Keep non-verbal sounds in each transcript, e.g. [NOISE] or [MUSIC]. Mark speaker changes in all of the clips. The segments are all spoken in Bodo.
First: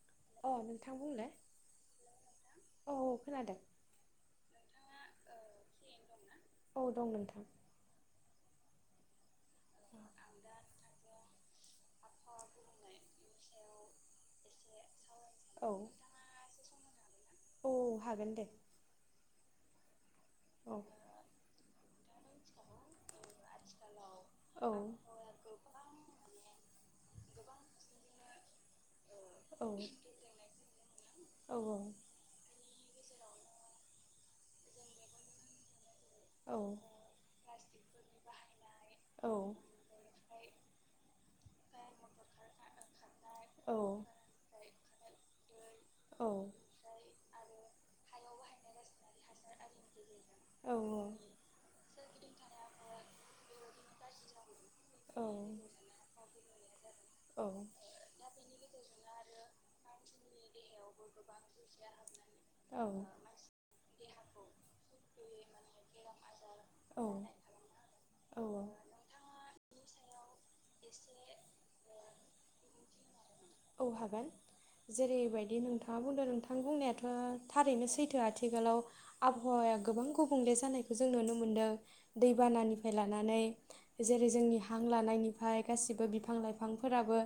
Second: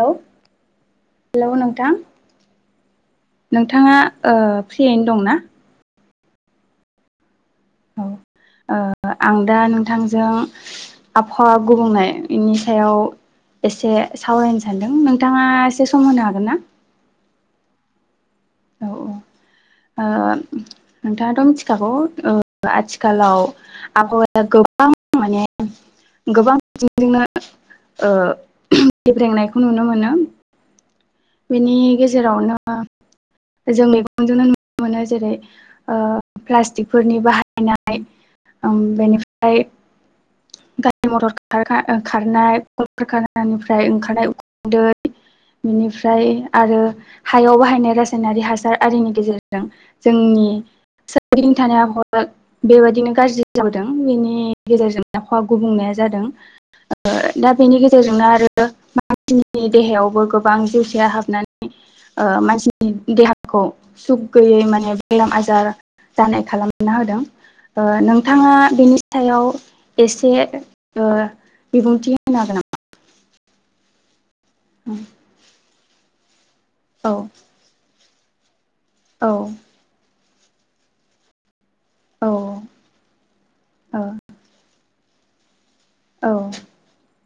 Speaker 1: औ'
Speaker 2: अ नोंथां बुंलाय
Speaker 1: हेल' नोंथां।
Speaker 2: औ खोनादों
Speaker 1: नोंथाङा ओ फ्रियैनो दंना?
Speaker 2: औ दं नोंथां।
Speaker 1: ओ आं दा नोंथांजों आबहावा गुबुंनायनि सायाव एसे सावरायनो सान्दों। नोंथाङा
Speaker 2: औ
Speaker 1: एसे सम होनो हागोन ना?
Speaker 2: औ हागोन दे
Speaker 1: औ औ ओ
Speaker 2: औ
Speaker 1: नोंथाङाथ' मिथिखागौ ओ आथिख खालाव आबहावाया
Speaker 2: औ
Speaker 1: गोबां माने गोबां बिथिंखैजानो ओ गेब्रेंनायखौ
Speaker 2: औ
Speaker 1: नुनो मोनो।
Speaker 2: औ
Speaker 1: बेनि गेजेरावनो औ। जों मेगनजोंनो नुनो मोनो जेरै- ओ प्लास्टिकफोरनि बाहायनाय ओम बेनिफ्राय [UNINTELLIGIBLE] गारि- मटरनिफ्राय ओंखारनाय, कल कारखानानिफ्राय ओंखारनाय
Speaker 2: औ
Speaker 1: उखुन्दै बिनिफ्राय
Speaker 2: औ
Speaker 1: आरो हायाव बाहायनाय रासायनारि हासार आरिनि गेजेरजों जों नि
Speaker 2: औ
Speaker 1: सोरगिदिं थानाय आबहावाया बेबायदिनो गाज्रि जाबोदों। बेनि गेजेरजों आबहावा गुबुंनाया जादों। ओ दा बेनि गेजेरजोंनो आरो मानसिनि देहायावबो गोबां जिउसाया हाबनानै ओ मानसिनि देहाखौ सुख गैयै माने बेराम-आजार जानाय खालामना होदों। ओ नोंथाङा बेनि सायाव
Speaker 2: औ
Speaker 1: एसे ओ बिबुंथि होनो हागोन नामा?
Speaker 2: औ हागोन जेरैबायदि नोंथाङा बुंदों नोंथां बुंनायाथ'
Speaker 1: औ
Speaker 2: थारैनो सै थो आथिखालाव आबहावाया गोबां गुबुंले जानायखौ जों नुनो मोनदों।
Speaker 1: नंगौ
Speaker 2: दैबानानिफाय लानानै
Speaker 1: औ
Speaker 2: जेरै-जोंनि हां लानायनि गासिबो
Speaker 1: औ
Speaker 2: बिफां लाइफांफोराबो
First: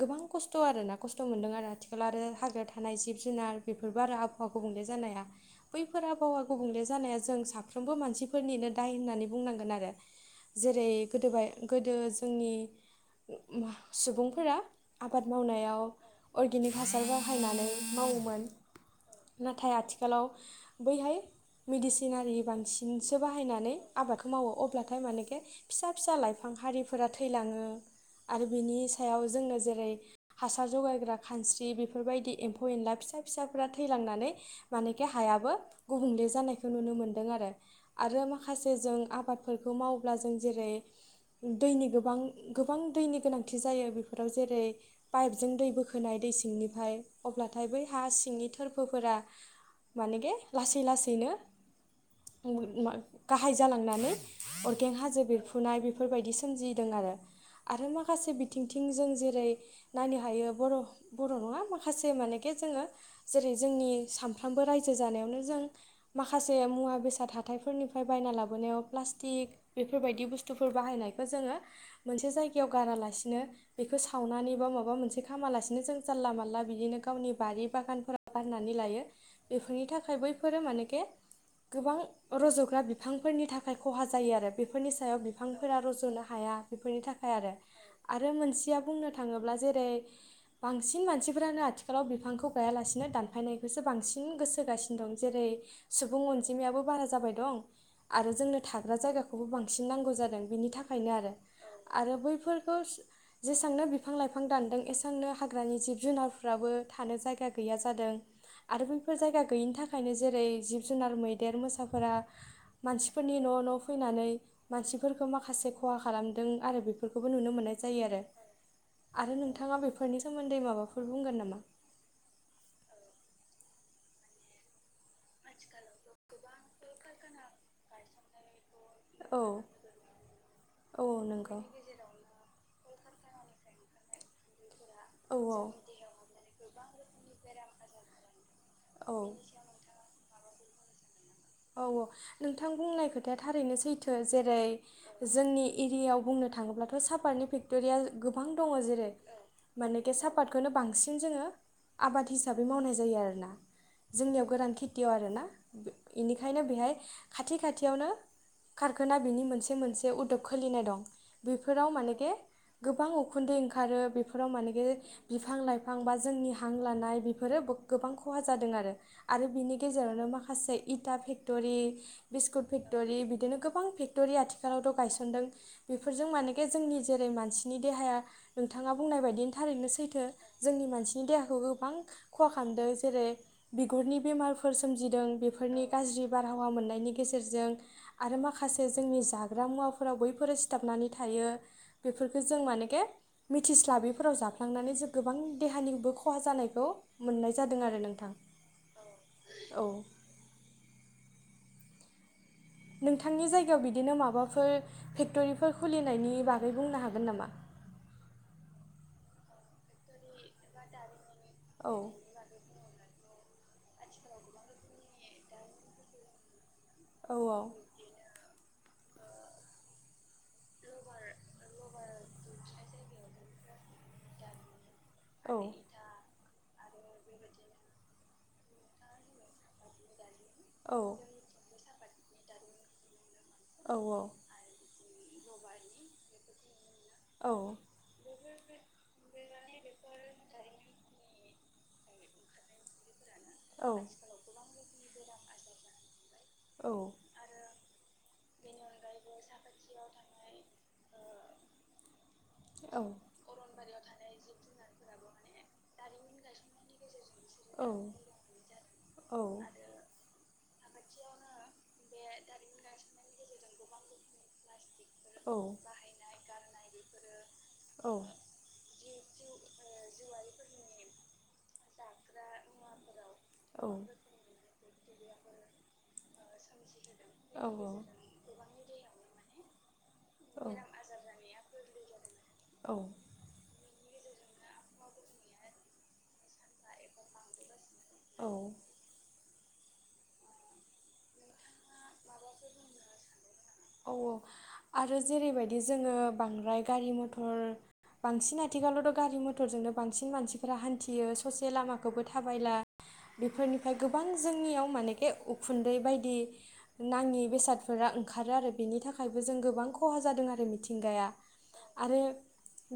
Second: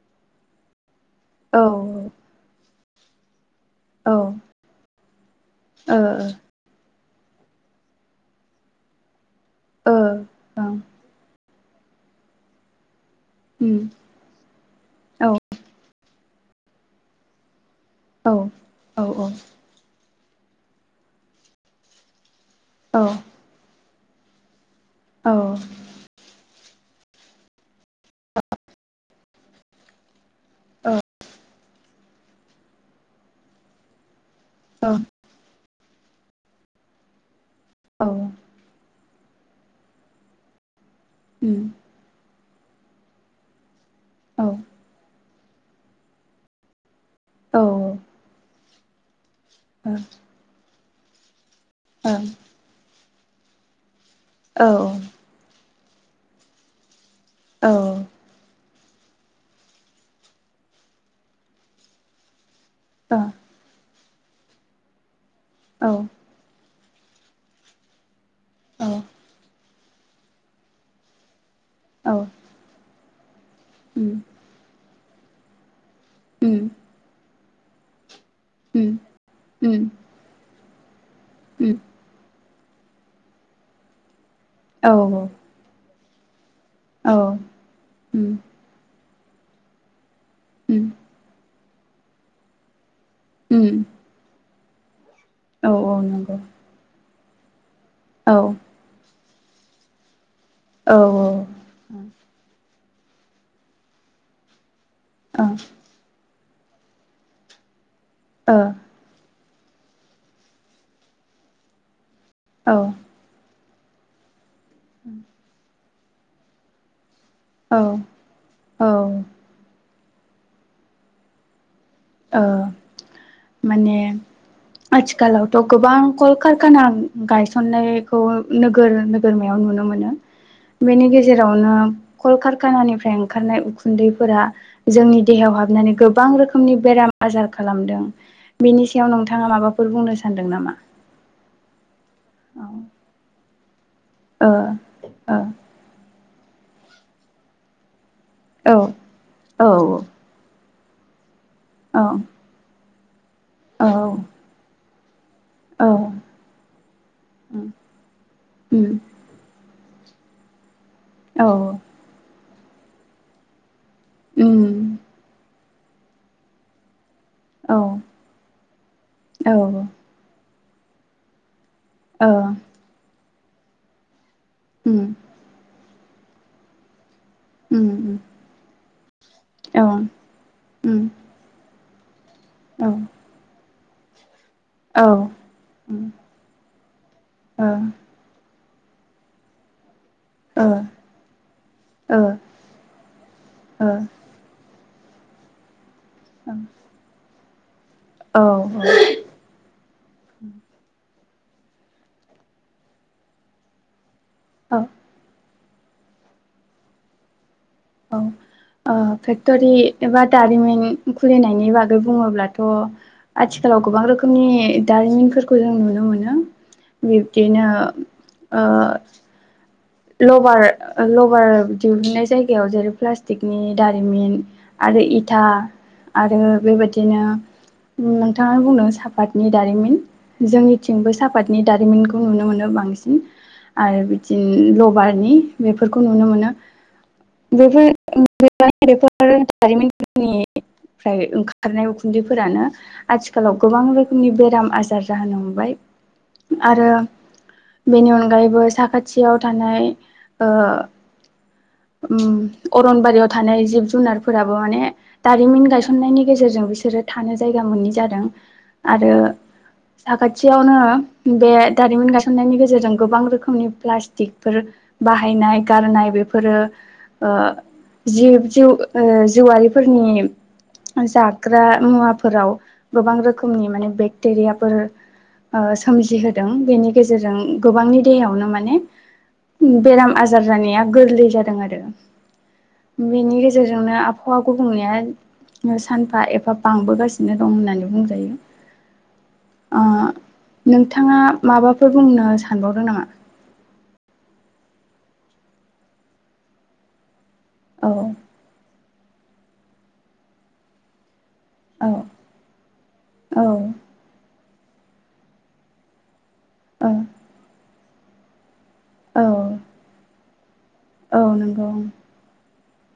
Speaker 2: गोबां खस्त' आरोना खस्त' मोनदों आरो आथिखाल
Speaker 1: ओ
Speaker 2: आरो हाग्रा थानाय जिब जुनार बेफोरबो आरो
Speaker 1: ओ
Speaker 2: आबहावा गुबुंले जानाया बैफोर आबहावा गुबुंले जानाया जों साफ्रोमबो मानसिफोरनिनो दाय होननानै बुंनांगोन आरो। जेरै गोदोबाय गोदो जोंनि सुबुंफोरा आबाद मावनायाव अर्गेनिक हासार बाहायनानै मावोमोन। नाथाय आथिख खालाव बैहाय मेडिसिनारि बांसिनसो बाहायनानै आबादखौ मावो। अब्ला थाय मानिके फिसा-फिसा लाइफां हारिफ फोरा थैलाङो आरो बिनि सायाव जोंनो जेरै हासार जगायग्रा खानस्रि बि बेफोरबायदि एम्फौ- एनला फिसा फिसाफोरा थैलांनानै मानेखि हायाबो गुबुंले जानायखौ नुनो मोन्दों आरो। आरो माखासे जों आबादफोरखौ मावब्ला जों जेरै- [UNINTELLIGIBLE] दैनि गोबां गोबां दैनि गोनांथि जायो बेफोराव जेरै पाइपजों दै बोखोनाय दै सिं निफाय अब्लाथाय बै हा सिंनि थोरफोफोरा माने गे लासै लासैनो [UNINTELLIGIBLE] गाहाय जालांनानै अरगें हाजो बेरफ्रुनाय बेफोरबायदि सोमजिदों आरो आरो माखासे बिथिं थिं जों जेरै नायनो हायो बर' बर' नङा माखासे माने के जोङो जेरै जोंनि सानफ्रामबो रायजो जानायावनो जों माखासे मुवा बेसाद हाथायफोरनिफ्राय बायना लाबोनायाव प्लास स्टिक बेफोरबायदि बुस्थुफोर बाहायनाय ओ जोङो मोनसे जायगायाव गारा लासिनो बेखौ सावनानै बा माबा मोनसे खालामालासेनो जों जान ला मानला बिदिनो गावनि बारि बागानफोराव गारनानै लायो। बेफोरनि थाखाय बैफोरो मानेके गोबां रजग्रा बिफांफोरनि थाखाय खहा जायो आरो बेफोरनि सायाव बिफांफोरा रज'नो हाया। बेफोरनि थाखाय आरो आरो मोनसेया बुंनो थाङोब्ला जेरै बांसिन मानसिफोरानो आथिखालाव बिफांखौ गायालासिनो दानफायनायखौसो बांसिन गोसो होगासिनो दं जेरै सुबुं अनजिमायाबो बारा जाबाय दं आरो जोंनो थाग्रा जायगाखौबो बांसिन नांगौ जादों बिन खायनो आरो आरो बैफोर खोस जेसांनो बिफां-लाइफां दानदों एसांनो हाग्रानि जिब-जुनारफ्राबो थानो जायगा गैया जा जादों आरो बैफोर जायगा गैयिनि थाखायनो जेरै जिब जुनार मैदेर मोसाफोरा मानसिफोरनि न' न' फैनानै मानसिफोरखौ माखासे खहा खालामदों आरो बे बेफोरखौबो नुनो मोननाय जायो
Speaker 1: औ
Speaker 2: आरो।
Speaker 1: औ
Speaker 2: आरो नोंथांङा बेफोरनि सोमोन्दै माबाफोर बुंगोन नामा?
Speaker 1: ओ माने आथिखालावथ' गोबां कल कारखाना गायसननायखौ नोगोर
Speaker 2: औ
Speaker 1: नोगोरमायाव नुनो मोनो
Speaker 2: औ
Speaker 1: बेनि
Speaker 2: नंगौ
Speaker 1: गेजेरावनो कल कारखानानिफ फ्राय ओंखारनाय उखुन्दैफोरा जोंनि
Speaker 2: औ
Speaker 1: देहायाव
Speaker 2: औ
Speaker 1: हाबनानै गोबां रोखोमनि बेराम आजार खालामदों बेनि सायाव
Speaker 2: औ
Speaker 1: नोंथांङा माबाफोर बुंनो सानदों नामा?
Speaker 2: औ औ
Speaker 1: औ
Speaker 2: नोंथां बुंनाय खोथाया थारैनो सैथो
Speaker 1: ओ
Speaker 2: जेरै
Speaker 1: औ
Speaker 2: जोंनि एरियायाव बुंनो थाङोब्लाथ' सापातनि फेक्टरिया गोबां दङ जेरै
Speaker 1: औ
Speaker 2: मानेखे सापातखोनो बांसिन जोंङो
Speaker 1: औ
Speaker 2: आबाद हिसाबै मावनाय जायो आरोना
Speaker 1: औ
Speaker 2: जोंनियाव गोरान खेथियाव आरोना।
Speaker 1: औ।
Speaker 2: बेनिखायनो बेहाय खाथि खाथियावनो
Speaker 1: उम
Speaker 2: खारखाना बेनि मोनसे मोनसे जे उदग खुलिनाय दं
Speaker 1: औ
Speaker 2: बेफोराव मानेखे गोबां उखुन्दै ओंखा ओंखारो बेफोराव मानेखे
Speaker 1: उम
Speaker 2: बिफां-लाइफां बा जोंनि हां लानाय बेफोरो
Speaker 1: औ
Speaker 2: गोबां खहा जादों आरो आरो
Speaker 1: औ
Speaker 2: बिनि गेजेरावनो माखासे इटा फेक फेक्टरि
Speaker 1: ओ
Speaker 2: बिस्कुट फेक्टरि बिदिनो गोबां फेक्टरि आथिखालावथ'
Speaker 1: उम
Speaker 2: गायसनदों। बेफोरजों मानेके जोंनि जेरै मानसिनि
Speaker 1: उम उम
Speaker 2: देहाया नोंथांङा बुंनाय बायदिनो थारैनो
Speaker 1: औ
Speaker 2: सैथो जोंनि
Speaker 1: उम
Speaker 2: मानसिनि देहाखौ गोबां खहा
Speaker 1: औ
Speaker 2: खालामदों जेरै बिगुरनि बेमारफोर
Speaker 1: औ
Speaker 2: सोमजिदों बेफो
Speaker 1: उम
Speaker 2: गाज्रि बारहावा मोननायनि गेजेरजों
Speaker 1: ओ
Speaker 2: आरो माखासे जोंनि जाग्रा मुवा फ फोराव बैफोरो
Speaker 1: ओ
Speaker 2: सिथाबनानै थायो
Speaker 1: ओ
Speaker 2: बेफोरखो जों माने के
Speaker 1: औ
Speaker 2: मिथिस्लाबैफोराव जाफ्लांनानै जों गोबां देहानिबो खहा जानायखौ मोननाय दों आरो नोंथां
Speaker 1: औ
Speaker 2: औ। नोंथांनि जायगायाव बिदिनो माबाफोर
Speaker 1: औ
Speaker 2: फेक्टरि फोर खुलिनायनि बागै बुंनो हागोन नामा?
Speaker 1: औ ओ फेक्टरि एबा दारिमिन खुलिनायनि
Speaker 2: औ
Speaker 1: बागै बुङोब्लाथ' आथिखालाव गोबां रोखोमनि दारिमिनफोरखौ जों नुनो मोनो।
Speaker 2: औ
Speaker 1: बिब्दिनो ओ लबार लबार दिहुनन्नाय जायगायाव जेरै प्लास्टिकनि दारिमिन आरो इथा
Speaker 2: औ
Speaker 1: आरो बेबायदि। बिदिनो नोंथांङा बुंदों सापातनि दारिमिन।
Speaker 2: औ
Speaker 1: जोंनिथिंबो सापातनि दारिमिनखौ नुनो मोनो बांसिन
Speaker 2: औ
Speaker 1: आरो बिदिनो। लबारनि बेफोरखौ नुनो मोनो। [INAUDIBLE] ओमफ्राय ओंखारनाय उखुन्दैफोरानो। आथिखालाव गोबां रोखोमनि बेराम आजार जाहोनो मोनबाय आरो। बेनि अनगायैबो साखाथियाव थानाय। अरनबारियाव थानाय जिब जुनारफोराबो माने दारिमिन गायसननायनि गेजेरजों बिसोरो। थानो जायगा मोनि जादों। आरो
Speaker 2: औ
Speaker 1: साखाथियावनो बे दारिमिन गासननायनि गेजेरजों गोबां रोखोमनि ब्ला थिखफोर
Speaker 2: औ
Speaker 1: बाहायनाय गारनाय बेफोरो ओ
Speaker 2: औ
Speaker 1: जिब जिउ ओ जिउआारिफोरनि जाग्रा मुवाफोराव गोबां रोखोमनि माने
Speaker 2: औ
Speaker 1: बेक्टेरियाफोर ओ सोमजिहोदों
Speaker 2: ओ
Speaker 1: बेनि गेजेरजों
Speaker 2: औ औ
Speaker 1: गोबांनि देहायावनो माने बेराम आजार जानाया
Speaker 2: औ
Speaker 1: गोरलै जादों आरो
Speaker 2: आरो। औ
Speaker 1: बेनि गेजेरजों आबहावा गुबुंनाया सानफा एफा बांबोगासिनो बिनो दं होननानै बुंजायो।
Speaker 2: औ
Speaker 1: ओ नोंथाङा माबाफोर बुंनो सानबावदों नामा?
Speaker 2: औ औ आरो जेरैबायदि जोङो बांद्राय गारि मथर
Speaker 1: औ
Speaker 2: फोर बांसिन आथिखालावथ' गारि मथरजोंनो बांसिन मानसिफोरा हान्थियो। ससे
Speaker 1: औ
Speaker 2: लामाखौबो थाबायला
Speaker 1: औ
Speaker 2: बेफोरनिफ्राय गोबां जोंनियाव मानेके उखुन्दै बायदि
Speaker 1: ओ
Speaker 2: नाङि बेसादफोरा ओंखारो आरो बेनि थाखायबो
Speaker 1: औ
Speaker 2: जों गोबां खहा जादों आरो।
Speaker 1: औ
Speaker 2: मिथिंगाया
Speaker 1: नंगौ
Speaker 2: आरो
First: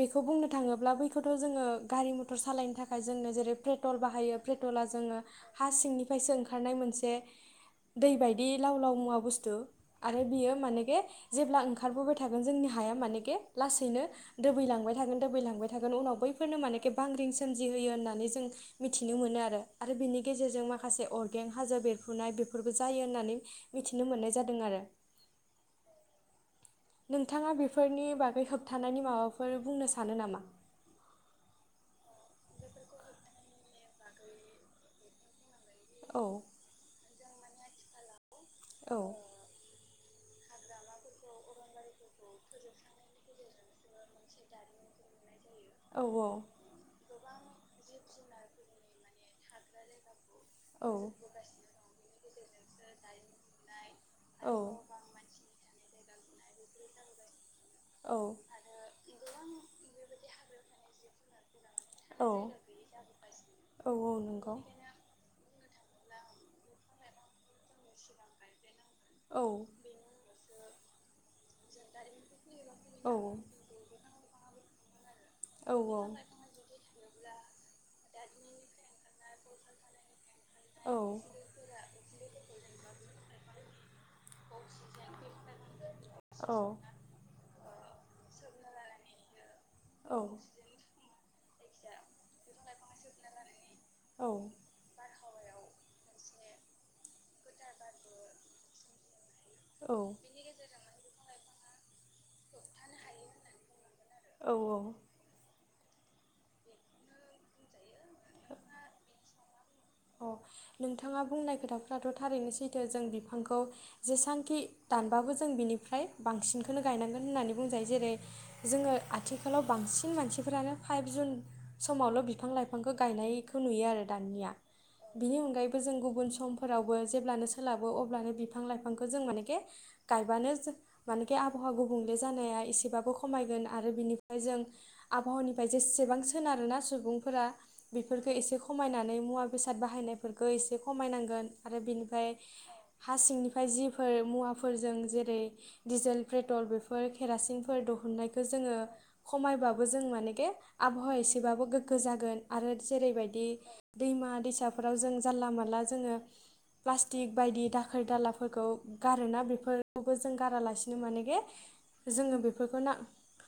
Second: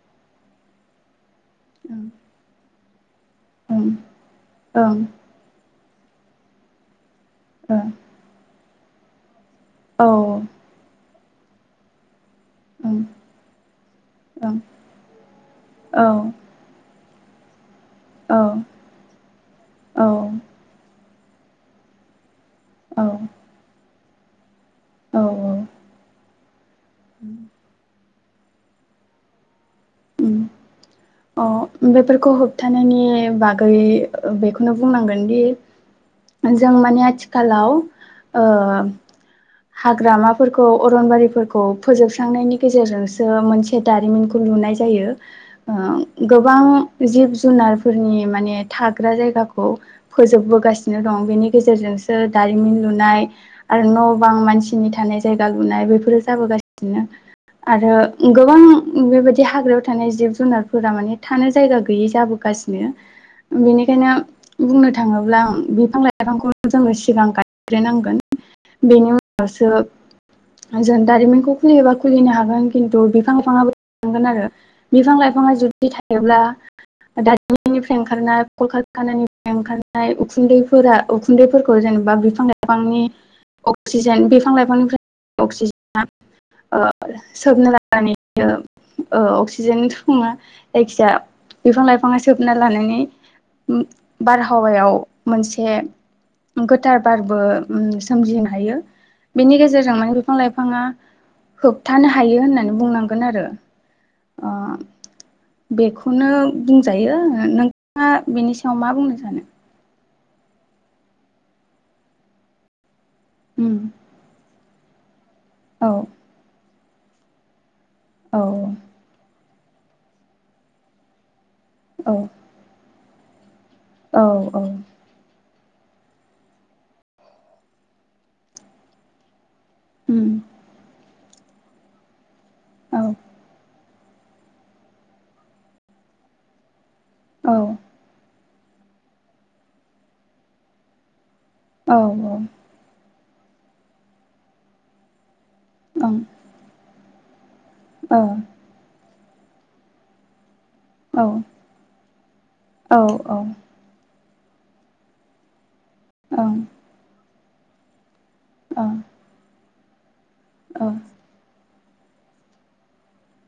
Speaker 2: बेखौ बुंनो थाङोब्ला बै खोथ' जोङो
Speaker 1: ओं
Speaker 2: गारि मथर सालायनो थाखाय जोंनो जेरै
Speaker 1: ओं
Speaker 2: प्रेट्रल बाहायो प्रेट्रला
Speaker 1: ओं
Speaker 2: जोङो हा सिंनि फ्रायसो ओंखारनाय मोनसे
Speaker 1: ओं
Speaker 2: दै बायदि लाव लाव मुवा बुस्थु।
Speaker 1: औ
Speaker 2: आरो
Speaker 1: ओं
Speaker 2: बियो माने बे जेब्ला ओंखारबोबाय थाय थागोन जोंनि साया माने के लासैनो
Speaker 1: ओं औ
Speaker 2: दोबैलांबाय थागोन दोबैलांबाय थागोन
Speaker 1: औ
Speaker 2: उनाव बैफोरनो माने के बांग्रिं सोमजिहोयो होननानै जों मिथिनो मोनो आरो बिनि गेजेरजों माखासे अर गें हाजो बेरफ्रुनाय बेफोरबो
Speaker 1: औ
Speaker 2: जायो होननानै मिथिनो मोननाय जादों आरो।
Speaker 1: औ औ
Speaker 2: नोंथाङा बेफोरनि बागै होबथानायनि माबाफोर बुंनो सान
Speaker 1: उम अ' बेफोर खौ होबथानायनि बागै ओ बेखौनो बुंनांगोन दि
Speaker 2: औ
Speaker 1: जों माने आथिखालाव ओ
Speaker 2: औ
Speaker 1: हाग्रामाफोरखौ अरनबारिफोरखौ फोजोबस्रांनायनि गेजेरजोंसो मोनसे दारिमिनखौ लुनाय जायो
Speaker 2: औ
Speaker 1: ओ गोबां जिब जुनारफोरनि माने थाग्रा जायगाखौ फोजोबबोगासिनो दं बेनि गेजेरजोंसो दारिमिन लुनाय आरो न' बां मानसिनि थानाय जायगा लुनाय बेफोरो जाबोगासिनो ना आरो
Speaker 2: औ
Speaker 1: गोबां बेबायदि बे हाग्रायाव थानाय जिब जुनारफोरा माने थानो जायगा गैयै
Speaker 2: औ
Speaker 1: जाबोगासिनो।
Speaker 2: औ
Speaker 1: बेनिखायनो
Speaker 2: औ नंगौ
Speaker 1: बुंनो थाङोब्ला आं बिफां लाइफांखौ जोङो सिगां गायग्रोनांगोन। बेनि
Speaker 2: औ
Speaker 1: उनावसो जों दारिमिनखौ
Speaker 2: औ
Speaker 1: खुलियोबा खुलिनो हागोन खिन्थु बिफां लाइफांआबो थांगोन आरो बिफां लाइफाङा जुदि थायोब्ला दारिमिननिफ्राय ओंखारनाय कलकारखानानिफ्राय ओंखारनाय उखुन्दैफोरा उखुन्दैफोरखौ जों बा बिफां लाइफांनि अक्सिजेन बिफां लाइफांनिफ्राय अक्सिजेना ओ सोबननानै लायो ओ अक्सि जेननो थाङा जायखि जाया बिफां लाइफाङा सोबना लानानै बारहावायाव मोनसे गोथार बारबो उम सोमजिहोनो हायो। बेनि गेजेरजों माने बिफां लाइफाङा होबथानो हायो होननानै बुंनांगोन आरो। ओ
Speaker 2: औ औ।
Speaker 1: बेखौनो बुंजायो ओ नोंथाङा बेनि सायाव मा बुंनो सानो।
Speaker 2: अ' नोंथाङा बुंनाय खोथाफ्राथ' थारैनो सैथो जों बिफांखौ
Speaker 1: उम
Speaker 2: जेसांखि बाबो जों
Speaker 1: औ
Speaker 2: बिनिफ्राय बांसिनखोनो गायनांगोन होननानै बुंजायो जेरै
Speaker 1: औ
Speaker 2: जोङो आथिखाल खालाव बांसिन मानसिफोरानो फाइभ जुन
Speaker 1: औ
Speaker 2: समावल' बिफां लाइफांखौ गायनाय खौ नुयो आरो
Speaker 1: औ
Speaker 2: दानिया।
Speaker 1: औ
Speaker 2: बिनि अनगायैबो जों गुबुन समफोरावबो जेब्लानो सोलाबो अब्लानो बिफां लाइफांखौ जों मानेखे
Speaker 1: उम
Speaker 2: गायबानो मानेखि आबहावा गुबुंले जानाया
Speaker 1: औ
Speaker 2: एसेबाबो खमायगोन। आरो बिनिफ्राय जों आबहावानिफ्राय जेसेबां सोनारोना सुबुंफोरा
Speaker 1: औ
Speaker 2: बेफोरखो एसे ख खमायनानै मुवा बेसाद बाहायनायफोरखौ एसे खमायनांगोन आरो
Speaker 1: औ
Speaker 2: बेनिफ्राय हा सिंनिफ्राय जिफोर मुवाफोरजों जेरै
Speaker 1: ओं
Speaker 2: डिजेल पेट्रल बेफोर केरासिन। फोर दिहुननायखो
Speaker 1: ओ
Speaker 2: जोङो खमायबाबो जों मानेेखे आबहाव एसेबाबो गोग्गो जागोन आरो
Speaker 1: औ
Speaker 2: जेरैबायदि दैमा दैसाफोराव जों जानला मोनला जोङो
Speaker 1: औ
Speaker 2: प्लासटिक बायदि दाखोर-दालाफो फोरखौ
Speaker 1: ओं
Speaker 2: गारोना बेफोरखौबो जों
Speaker 1: ओ
Speaker 2: गारालासिनो मानेखे जोङो बेफोरखौ ना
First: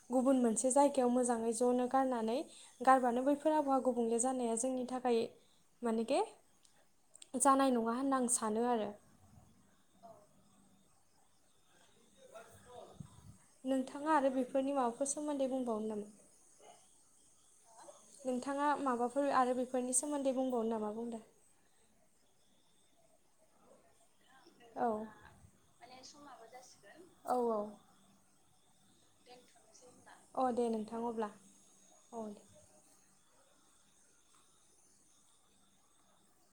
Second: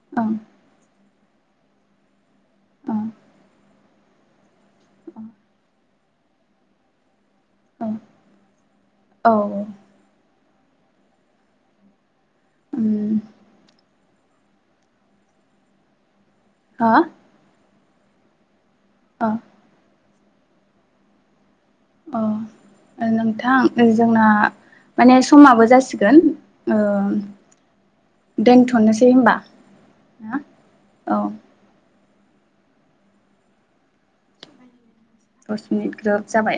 Speaker 1: ओं
Speaker 2: गुबुन मोनसे जायगायाव मोजाङै ज'नो गारनानै
Speaker 1: ओं
Speaker 2: गारबानो बैफोर आबहावा गुबुंले जानाया ज जोंनि थाखाय मानेखे जानाय नङा
Speaker 1: ओं
Speaker 2: होनना आं सानो आरो।
Speaker 1: औ उम।
Speaker 2: नोंथाङा आरो बेफोरनि माबाफोर सोमोन्दै बुंबावनो नामा?
Speaker 1: हा
Speaker 2: नोंथाङा माबाफोर आरो बेफोरनि सोमोन्दै बुंबावनो नामा बुंदों।
Speaker 1: अ नोंथां जोंना।
Speaker 2: औ
Speaker 1: माने समाबो जासिगोन ओ
Speaker 2: औ
Speaker 1: दोन दोनथ'नोसै होनबा हो
Speaker 2: औ अ दे नोंथां
Speaker 1: अ।
Speaker 2: अब्ला [UNINTELLIGIBLE]
Speaker 1: दस मिनिट ग्रोब जाबाय।